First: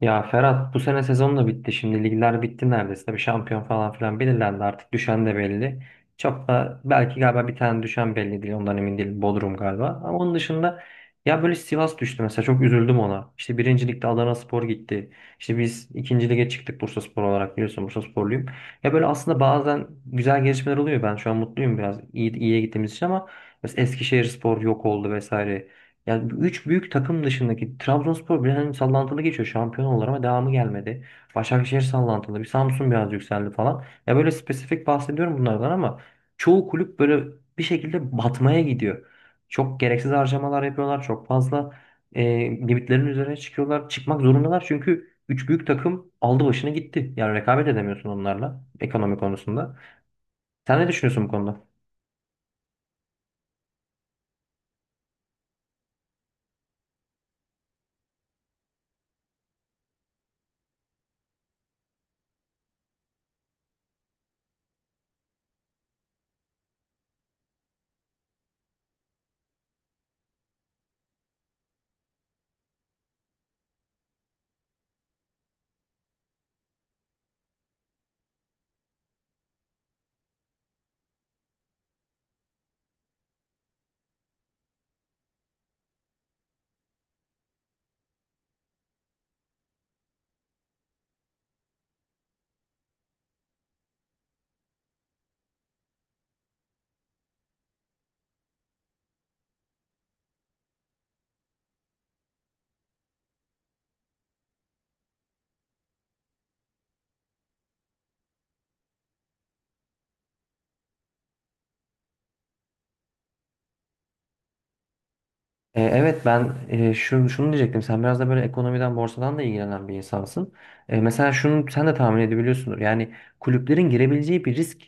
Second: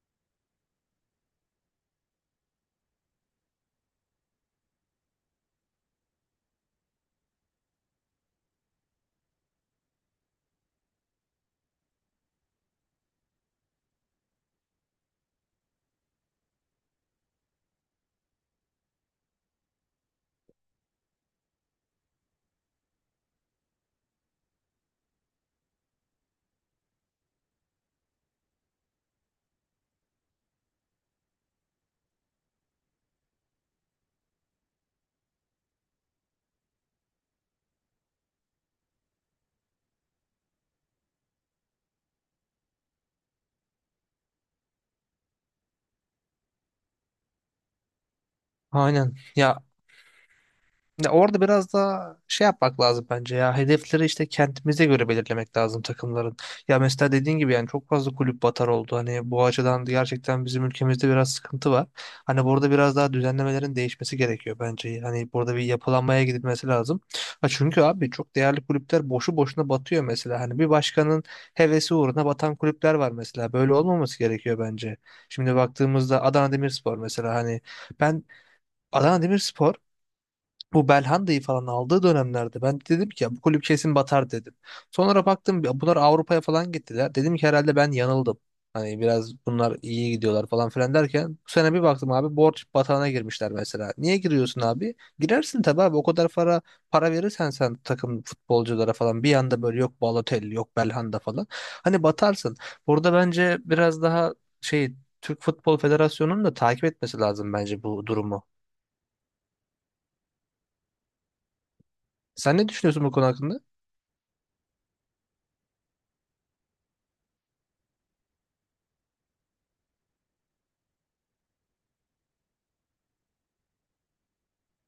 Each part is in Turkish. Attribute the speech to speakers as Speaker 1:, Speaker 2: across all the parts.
Speaker 1: Ya Ferhat bu sene sezon da bitti. Şimdi ligler bitti neredeyse. Bir şampiyon falan filan belirlendi artık. Düşen de belli. Çok da belki galiba bir tane düşen belli değil. Ondan emin değilim. Bodrum galiba. Ama onun dışında ya böyle Sivas düştü mesela. Çok üzüldüm ona. İşte birinci ligde Adanaspor gitti. İşte biz ikinci lige çıktık Bursaspor olarak biliyorsun. Bursasporluyum. Ya böyle aslında bazen güzel gelişmeler oluyor. Ben şu an mutluyum biraz. İyi, iyiye gittiğimiz için ama mesela Eskişehirspor yok oldu vesaire. Yani bu üç büyük takım dışındaki Trabzonspor biraz hani sallantılı geçiyor şampiyon olarak ama devamı gelmedi. Başakşehir sallantılı, bir Samsun biraz yükseldi falan. Ya böyle spesifik bahsediyorum bunlardan ama çoğu kulüp böyle bir şekilde batmaya gidiyor. Çok gereksiz harcamalar yapıyorlar, çok fazla e, limitlerin üzerine çıkıyorlar. Çıkmak zorundalar çünkü üç büyük takım aldı başını gitti. Yani rekabet edemiyorsun onlarla
Speaker 2: Aynen.
Speaker 1: ekonomi
Speaker 2: Ya,
Speaker 1: konusunda. Sen ne
Speaker 2: ya
Speaker 1: düşünüyorsun bu
Speaker 2: orada
Speaker 1: konuda?
Speaker 2: biraz daha şey yapmak lazım bence ya. Hedefleri işte kendimize göre belirlemek lazım takımların. Ya mesela dediğin gibi yani çok fazla kulüp batar oldu. Hani bu açıdan gerçekten bizim ülkemizde biraz sıkıntı var. Hani burada biraz daha düzenlemelerin değişmesi gerekiyor bence. Hani burada bir yapılanmaya gidilmesi lazım. Ha çünkü abi çok değerli kulüpler boşu boşuna batıyor mesela. Hani bir başkanın hevesi uğruna batan kulüpler var mesela. Böyle olmaması gerekiyor bence. Şimdi baktığımızda Adana Demirspor mesela hani ben Adana Demirspor bu Belhanda'yı falan aldığı dönemlerde ben dedim ki ya bu kulüp kesin batar dedim. Sonra baktım ya bunlar Avrupa'ya falan gittiler. Dedim ki herhalde ben yanıldım. Hani biraz bunlar iyi gidiyorlar falan filan derken bu sene bir baktım abi borç batağına girmişler mesela. Niye giriyorsun abi? Girersin tabii abi o kadar para verirsen sen takım futbolculara falan bir anda böyle yok Balotelli yok Belhanda falan. Hani batarsın. Burada bence biraz daha şey, Türk Futbol Federasyonu'nun da takip etmesi lazım bence bu durumu. Sen ne düşünüyorsun bu konu hakkında?
Speaker 1: Evet ben, şunu diyecektim. Sen biraz da böyle ekonomiden, borsadan da ilgilenen bir insansın. Mesela şunu sen de tahmin edebiliyorsundur. Yani kulüplerin girebileceği bir risk,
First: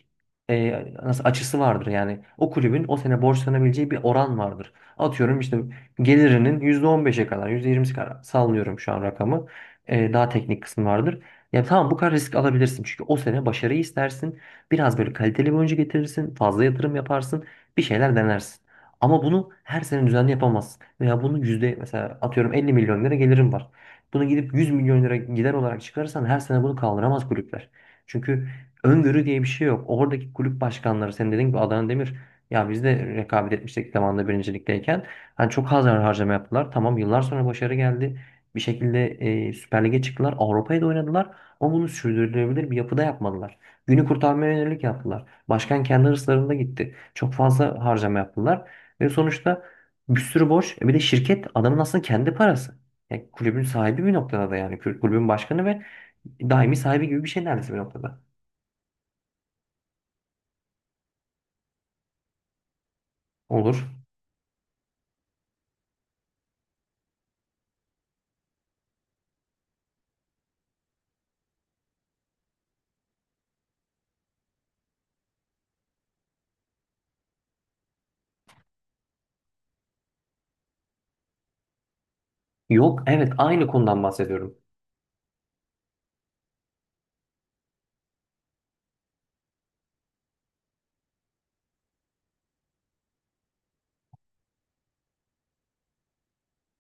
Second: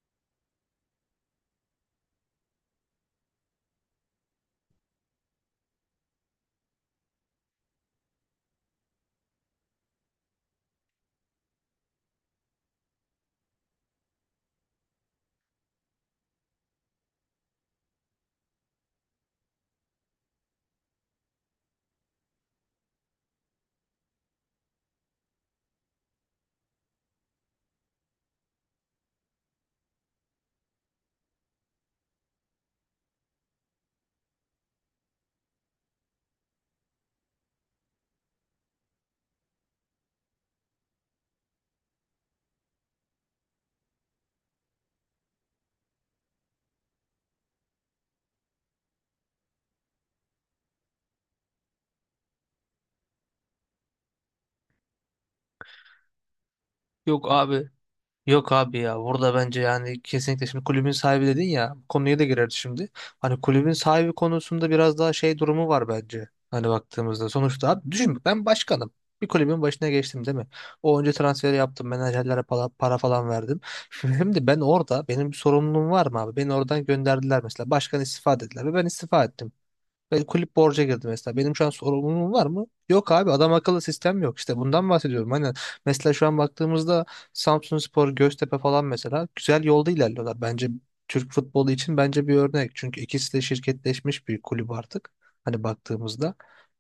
Speaker 1: e, nasıl açısı vardır. Yani o kulübün o sene borçlanabileceği bir oran vardır. Atıyorum işte gelirinin %15'e kadar, %20'si kadar sallıyorum şu an rakamı. Daha teknik kısmı vardır. Ya tamam bu kadar risk alabilirsin. Çünkü o sene başarıyı istersin. Biraz böyle kaliteli bir oyuncu getirirsin. Fazla yatırım yaparsın. Bir şeyler denersin. Ama bunu her sene düzenli yapamazsın. Veya bunu yüzde mesela atıyorum 50 milyon lira gelirim var. Bunu gidip 100 milyon lira gider olarak çıkarırsan her sene bunu kaldıramaz kulüpler. Çünkü öngörü diye bir şey yok. Oradaki kulüp başkanları senin dediğin gibi Adana Demir ya biz de rekabet etmiştik zamanında birincilikteyken. Hani çok az harcama yaptılar. Tamam yıllar sonra başarı geldi. Bir şekilde Süper Lig'e çıktılar. Avrupa'ya da oynadılar. Ama bunu sürdürülebilir bir yapıda yapmadılar. Günü kurtarmaya yönelik yaptılar. Başkan kendi hırslarında gitti. Çok fazla harcama yaptılar. Ve sonuçta bir sürü borç. Bir de şirket adamın aslında kendi parası. Yani kulübün sahibi bir noktada da yani. Kulübün başkanı ve daimi sahibi gibi bir
Speaker 2: Yok
Speaker 1: şey
Speaker 2: abi.
Speaker 1: neredeyse bir noktada.
Speaker 2: Yok abi ya. Burada bence yani kesinlikle şimdi kulübün sahibi dedin ya. Bu konuya da girerdi şimdi. Hani kulübün
Speaker 1: Olur.
Speaker 2: sahibi konusunda biraz daha şey durumu var bence. Hani baktığımızda sonuçta abi düşün ben başkanım. Bir kulübün başına geçtim değil mi? O önce transferi yaptım. Menajerlere para falan verdim. Şimdi ben orada benim bir sorumluluğum var mı abi? Beni oradan gönderdiler mesela. Başkan istifa dediler ve ben istifa ettim. Ve kulüp borca girdi mesela. Benim şu an sorumluluğum var mı?
Speaker 1: Yok,
Speaker 2: Yok abi,
Speaker 1: evet,
Speaker 2: adam
Speaker 1: aynı
Speaker 2: akıllı
Speaker 1: konudan
Speaker 2: sistem yok.
Speaker 1: bahsediyorum.
Speaker 2: İşte bundan bahsediyorum. Hani mesela şu an baktığımızda Samsunspor, Göztepe falan mesela güzel yolda ilerliyorlar. Bence Türk futbolu için bence bir örnek. Çünkü ikisi de şirketleşmiş bir kulüp artık. Hani baktığımızda.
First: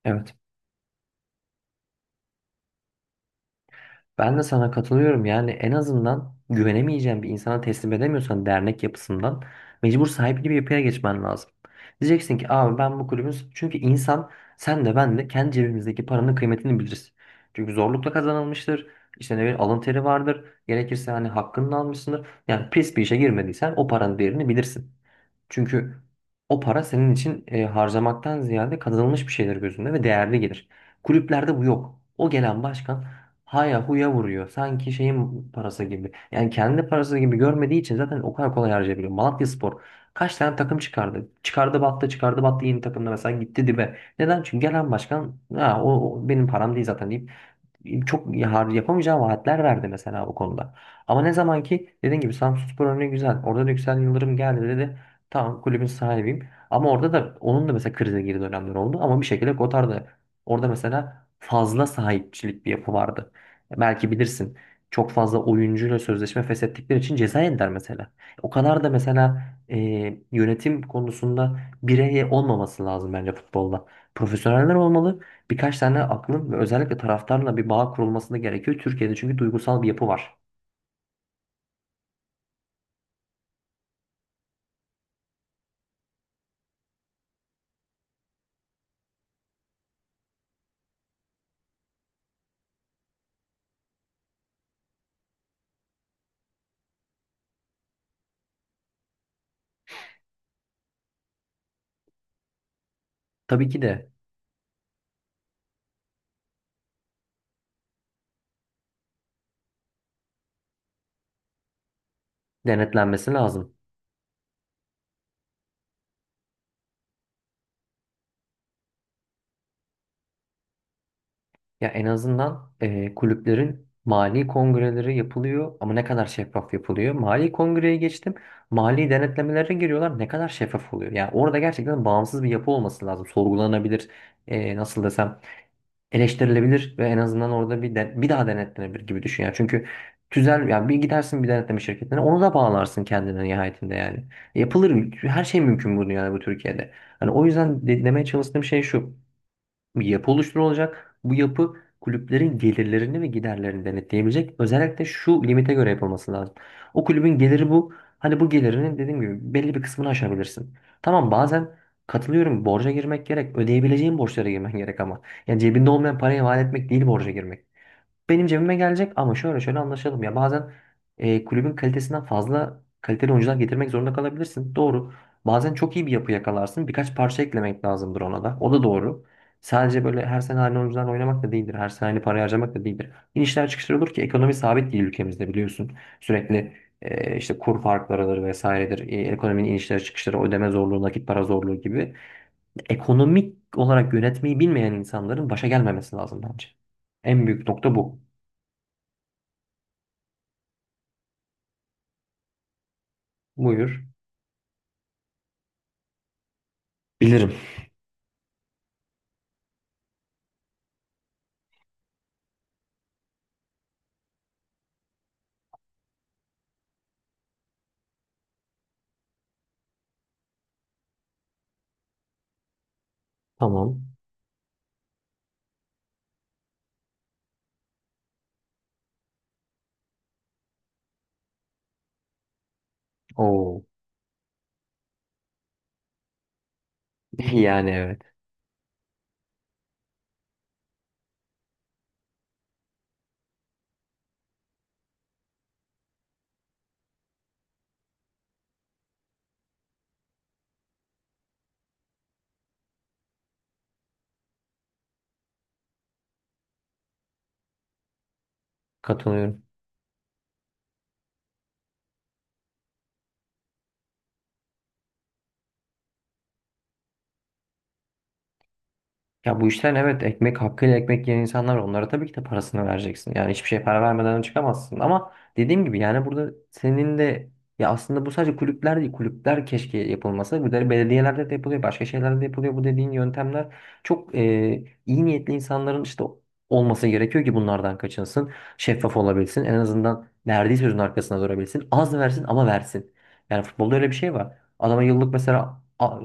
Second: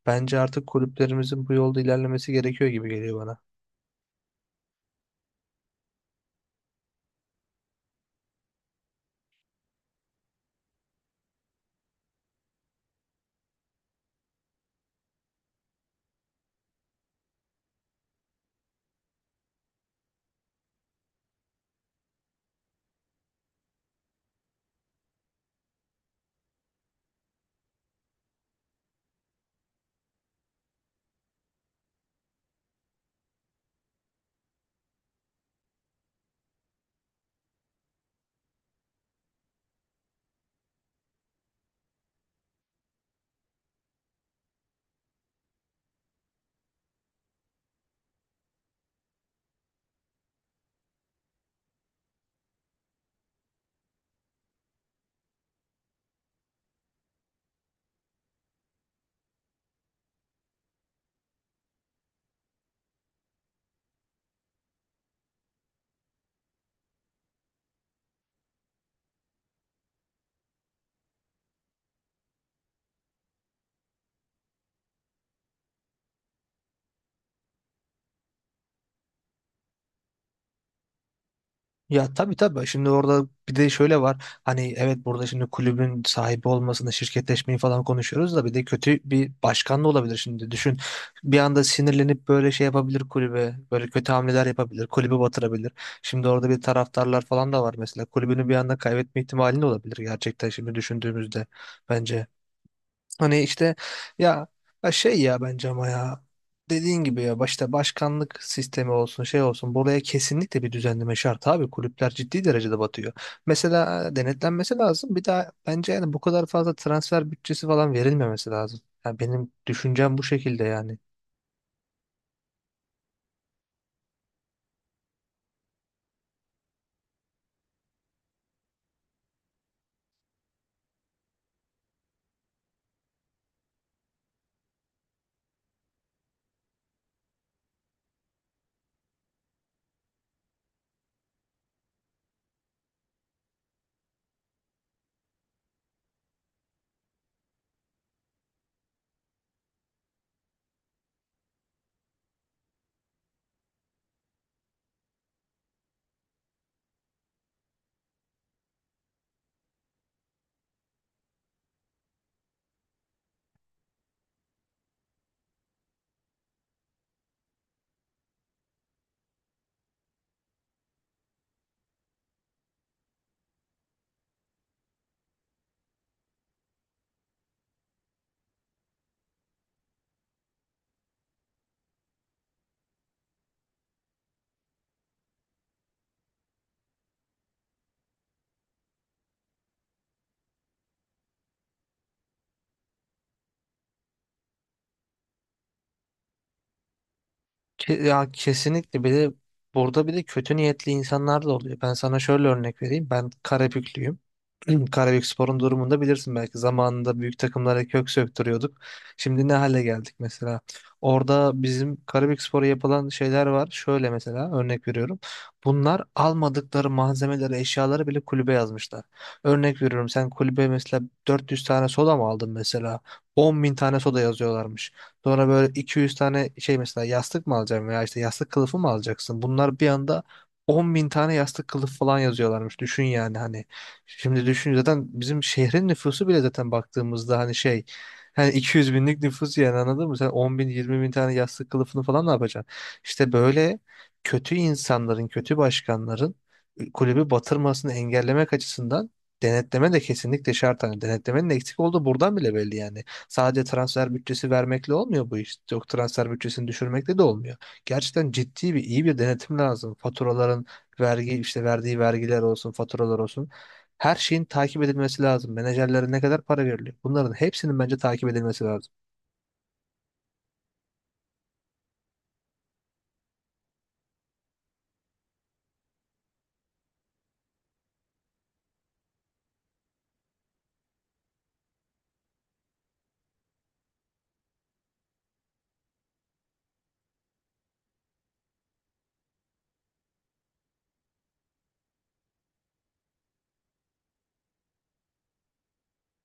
Speaker 1: Evet.
Speaker 2: Bence artık kulüplerimizin bu yolda ilerlemesi gerekiyor gibi geliyor bana.
Speaker 1: Ben de sana katılıyorum. Yani en azından güvenemeyeceğin bir insana teslim edemiyorsan dernek yapısından mecbur sahipli bir yapıya geçmen lazım. Diyeceksin ki abi ben bu kulübün, çünkü insan, sen de ben de kendi cebimizdeki paranın kıymetini biliriz. Çünkü zorlukla kazanılmıştır. İşte ne bileyim alın teri vardır. Gerekirse hani hakkını da almışsındır. Yani pis bir işe girmediysen o paranın değerini bilirsin. Çünkü o para senin için, harcamaktan ziyade kazanılmış bir şeyler gözünde ve değerli gelir. Kulüplerde bu yok. O gelen başkan haya huya vuruyor. Sanki şeyin parası gibi. Yani kendi parası gibi görmediği için zaten o kadar kolay harcayabiliyor. Malatyaspor kaç tane takım çıkardı? Çıkardı battı, çıkardı battı, yeni takımda mesela gitti dibe. Neden? Çünkü gelen başkan, o benim param değil zaten deyip çok yapamayacağım vaatler verdi mesela bu konuda. Ama ne zaman ki dediğin gibi Samsunspor örneği güzel. Orada da Yüksel Yıldırım geldi dedi. Tamam, kulübün sahibiyim. Ama orada da onun da mesela krize girdiği dönemler oldu. Ama bir şekilde Kotar da orada mesela fazla sahipçilik bir yapı vardı. Belki bilirsin. Çok fazla oyuncuyla sözleşme feshettikleri için ceza yediler mesela. O kadar da mesela e, yönetim konusunda birey olmaması lazım bence futbolda. Profesyoneller olmalı, birkaç tane aklın, ve özellikle taraftarla bir bağ kurulmasını gerekiyor. Türkiye'de çünkü duygusal bir yapı var.
Speaker 2: Ya tabii tabii. Şimdi orada bir de şöyle var. Hani evet, burada şimdi kulübün sahibi olmasını, şirketleşmeyi falan konuşuyoruz da bir de kötü bir başkan da olabilir şimdi. Düşün. Bir anda sinirlenip böyle şey yapabilir kulübe. Böyle kötü hamleler yapabilir. Kulübü batırabilir. Şimdi orada bir taraftarlar falan da var mesela. Kulübünü bir anda kaybetme ihtimali de olabilir gerçekten şimdi düşündüğümüzde bence. Hani
Speaker 1: Tabii
Speaker 2: işte
Speaker 1: ki de
Speaker 2: ya, ya, bence ama ya dediğin gibi ya başta başkanlık sistemi olsun şey olsun buraya kesinlikle bir düzenleme şart abi, kulüpler ciddi derecede batıyor.
Speaker 1: denetlenmesi lazım.
Speaker 2: Mesela denetlenmesi lazım bir daha bence. Yani bu kadar fazla transfer bütçesi falan verilmemesi lazım. Yani benim düşüncem bu şekilde yani.
Speaker 1: Ya en azından kulüplerin mali kongreleri yapılıyor ama ne kadar şeffaf yapılıyor? Mali kongreye geçtim. Mali denetlemelere giriyorlar. Ne kadar şeffaf oluyor? Yani orada gerçekten bağımsız bir yapı olması lazım. Sorgulanabilir, nasıl desem, eleştirilebilir ve en azından orada bir daha denetlenebilir gibi düşün ya. Çünkü tüzel, ya bir gidersin bir denetleme şirketine onu da bağlarsın kendine nihayetinde yani. Yapılır, her şey mümkün bu dünyada, bu Türkiye'de. Hani o yüzden demeye çalıştığım şey şu: bir yapı oluşturulacak. Bu yapı kulüplerin gelirlerini ve giderlerini denetleyebilecek. Özellikle şu limite göre yapılması lazım. O kulübün geliri bu. Hani bu gelirinin dediğim gibi belli bir kısmını aşabilirsin. Tamam, bazen katılıyorum, borca girmek gerek. Ödeyebileceğin borçlara girmen gerek ama. Yani cebinde olmayan parayı vaat etmek değil, borca girmek, benim cebime gelecek ama şöyle şöyle anlaşalım ya, bazen kulübün kalitesinden fazla kaliteli oyuncular getirmek zorunda kalabilirsin. Doğru. Bazen çok iyi bir yapı yakalarsın. Birkaç parça eklemek lazımdır ona da. O da doğru. Sadece böyle her sene aynı oyuncularla oynamak da değildir. Her sene aynı parayı harcamak da değildir. İnişler çıkışlar olur ki ekonomi sabit değil ülkemizde, biliyorsun. Sürekli işte kur farklarıdır vesairedir. Ekonominin inişleri çıkışları, ödeme zorluğu, nakit para zorluğu gibi. Ekonomik olarak yönetmeyi bilmeyen insanların başa gelmemesi lazım bence. En büyük nokta bu.
Speaker 2: Ya kesinlikle, bir de burada bir de kötü niyetli insanlar da oluyor. Ben sana şöyle örnek vereyim, ben
Speaker 1: Buyur.
Speaker 2: Karabüklüyüm. Karabükspor'un durumunu da bilirsin belki. Zamanında büyük
Speaker 1: Bilirim.
Speaker 2: takımlara kök söktürüyorduk. Şimdi ne hale geldik mesela. Orada bizim Karabükspor'a yapılan şeyler var. Şöyle mesela örnek veriyorum. Bunlar almadıkları malzemeleri, eşyaları bile kulübe yazmışlar. Örnek veriyorum, sen kulübe mesela 400 tane soda mı aldın mesela? 10 bin tane
Speaker 1: Tamam.
Speaker 2: soda yazıyorlarmış. Sonra böyle 200 tane şey, mesela yastık mı alacaksın veya işte yastık kılıfı mı alacaksın? Bunlar bir anda 10 bin tane yastık kılıf falan yazıyorlarmış. Düşün yani hani.
Speaker 1: Oo.
Speaker 2: Şimdi düşün, zaten bizim şehrin nüfusu bile zaten baktığımızda hani şey,
Speaker 1: Yani evet.
Speaker 2: hani 200 binlik nüfus yani, anladın mı? Sen 10 bin 20 bin tane yastık kılıfını falan ne yapacaksın? İşte böyle kötü insanların, kötü başkanların kulübü batırmasını engellemek açısından denetleme de kesinlikle şart. Hani denetlemenin eksik olduğu buradan bile belli yani. Sadece transfer bütçesi vermekle olmuyor bu iş. Yok, transfer bütçesini düşürmekle de olmuyor. Gerçekten ciddi bir iyi bir denetim
Speaker 1: Katılıyorum.
Speaker 2: lazım. Faturaların, vergi, işte verdiği vergiler olsun, faturalar olsun. Her şeyin takip edilmesi lazım. Menajerlere ne kadar para veriliyor? Bunların hepsinin bence takip edilmesi lazım.
Speaker 1: Ya bu işten evet ekmek hakkıyla ekmek yiyen insanlar var. Onlara tabii ki de parasını vereceksin. Yani hiçbir şey para vermeden çıkamazsın. Ama dediğim gibi yani burada senin de, ya aslında bu sadece kulüpler değil. Kulüpler keşke yapılmasa. Bu da belediyelerde de yapılıyor. Başka şeylerde de yapılıyor. Bu dediğin yöntemler çok, iyi niyetli insanların işte olması gerekiyor ki bunlardan kaçınsın. Şeffaf olabilsin. En azından verdiği sözün arkasına durabilsin. Az versin ama versin. Yani futbolda öyle bir şey var. Adama yıllık mesela,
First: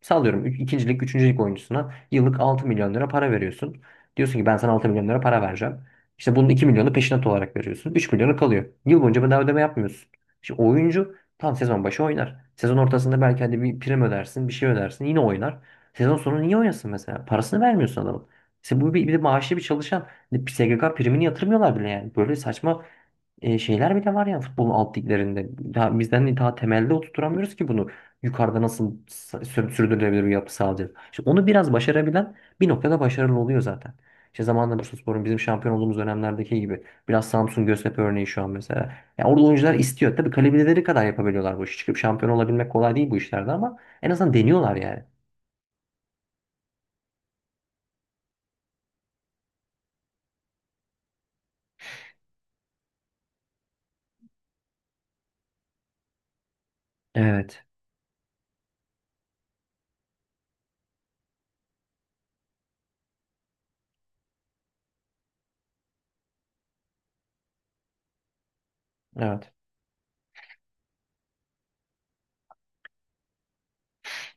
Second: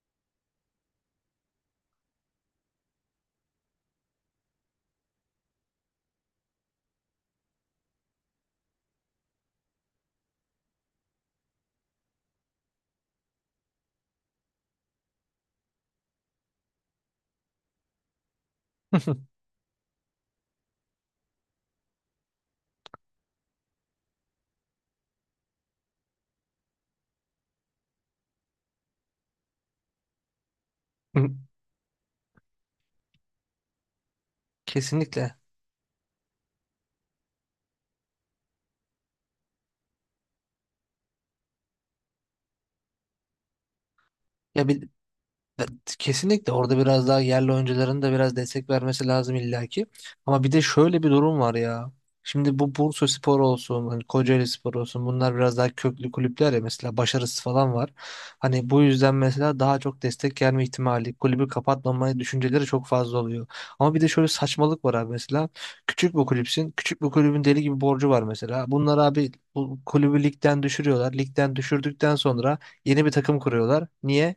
Speaker 1: sallıyorum, üç, ikincilik, üçüncülük oyuncusuna yıllık 6 milyon lira para veriyorsun. Diyorsun ki ben sana 6 milyon lira para vereceğim. İşte bunun 2 milyonu peşinat olarak veriyorsun. 3 milyonu kalıyor. Yıl boyunca bedava ödeme yapmıyorsun. Şimdi oyuncu tam sezon başı oynar. Sezon ortasında belki hadi bir prim ödersin, bir şey ödersin, yine oynar. Sezon sonu niye oynasın mesela? Parasını vermiyorsun adamın. İşte bu bir, bir de maaşlı bir çalışan. Bir SGK primini yatırmıyorlar bile yani. Böyle saçma şeyler bile var ya futbolun alt liglerinde. Daha, bizden daha temelde oturtamıyoruz ki bunu. Yukarıda nasıl sürdürülebilir bir yapı sağlayacağız? İşte onu biraz başarabilen bir noktada başarılı oluyor zaten. İşte zamanında Bursaspor'un
Speaker 2: Kesinlikle.
Speaker 1: bizim şampiyon olduğumuz dönemlerdeki gibi. Biraz Samsun Göztepe örneği şu an mesela. Yani orada oyuncular istiyor. Tabii kalibreleri kadar yapabiliyorlar bu işi. Çıkıp şampiyon olabilmek kolay değil bu işlerde ama en azından
Speaker 2: Ya
Speaker 1: deniyorlar
Speaker 2: bil-
Speaker 1: yani.
Speaker 2: Kesinlikle orada biraz daha yerli oyuncuların da biraz destek vermesi lazım illaki. Ama bir de şöyle bir durum var ya. Şimdi bu Bursaspor olsun, hani Kocaelispor olsun, bunlar biraz daha köklü kulüpler ya mesela, başarısı
Speaker 1: Evet.
Speaker 2: falan var. Hani bu yüzden mesela daha çok destek gelme ihtimali, kulübü kapatmama düşünceleri çok fazla oluyor. Ama bir de şöyle saçmalık var abi mesela. Küçük bir kulüpsün. Küçük bir kulübün deli gibi borcu var mesela. Bunlar abi
Speaker 1: Evet.
Speaker 2: bu kulübü ligden düşürüyorlar. Ligden düşürdükten sonra yeni bir takım kuruyorlar. Niye?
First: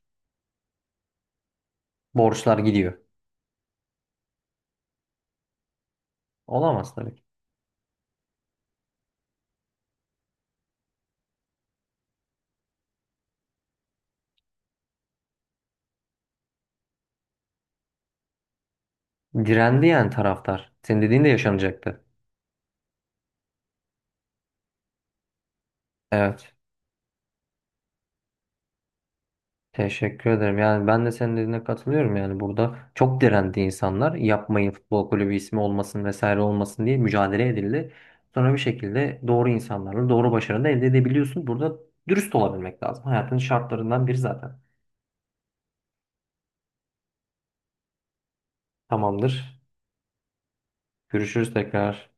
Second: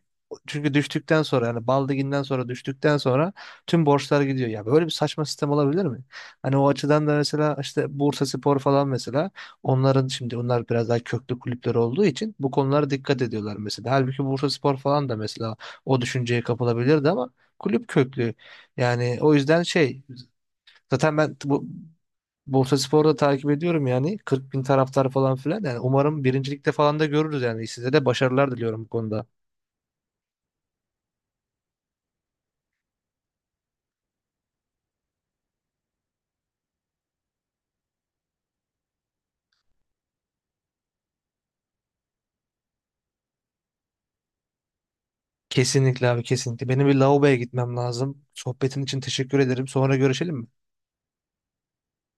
Speaker 2: Çünkü düştükten sonra, yani Baldigin'den sonra,
Speaker 1: Borçlar gidiyor.
Speaker 2: düştükten sonra tüm borçlar gidiyor. Ya böyle bir saçma sistem olabilir mi? Hani o
Speaker 1: Olamaz
Speaker 2: açıdan
Speaker 1: tabii
Speaker 2: da
Speaker 1: ki.
Speaker 2: mesela işte Bursaspor falan mesela, onların şimdi onlar biraz daha köklü kulüpler olduğu için bu konulara dikkat ediyorlar mesela. Halbuki Bursaspor falan da mesela o düşünceye kapılabilirdi ama kulüp köklü. Yani o yüzden
Speaker 1: Direndi
Speaker 2: şey,
Speaker 1: yani taraftar. Senin
Speaker 2: zaten
Speaker 1: dediğin de
Speaker 2: ben bu
Speaker 1: yaşanacaktı.
Speaker 2: Bursaspor'u da takip ediyorum yani, 40 bin taraftar falan filan yani, umarım
Speaker 1: Evet.
Speaker 2: birincilikte falan da görürüz yani, size de başarılar diliyorum bu konuda.
Speaker 1: Teşekkür ederim. Yani ben de senin dediğine katılıyorum. Yani burada çok direndi insanlar. Yapmayın, futbol kulübü ismi olmasın vesaire olmasın diye mücadele edildi. Sonra bir şekilde doğru insanlarla doğru başarını da elde edebiliyorsun. Burada dürüst olabilmek lazım. Hayatın şartlarından biri zaten.
Speaker 2: Kesinlikle abi kesinlikle. Benim bir lavaboya gitmem lazım. Sohbetin için teşekkür
Speaker 1: Tamamdır.
Speaker 2: ederim. Sonra görüşelim mi?
Speaker 1: Görüşürüz tekrar.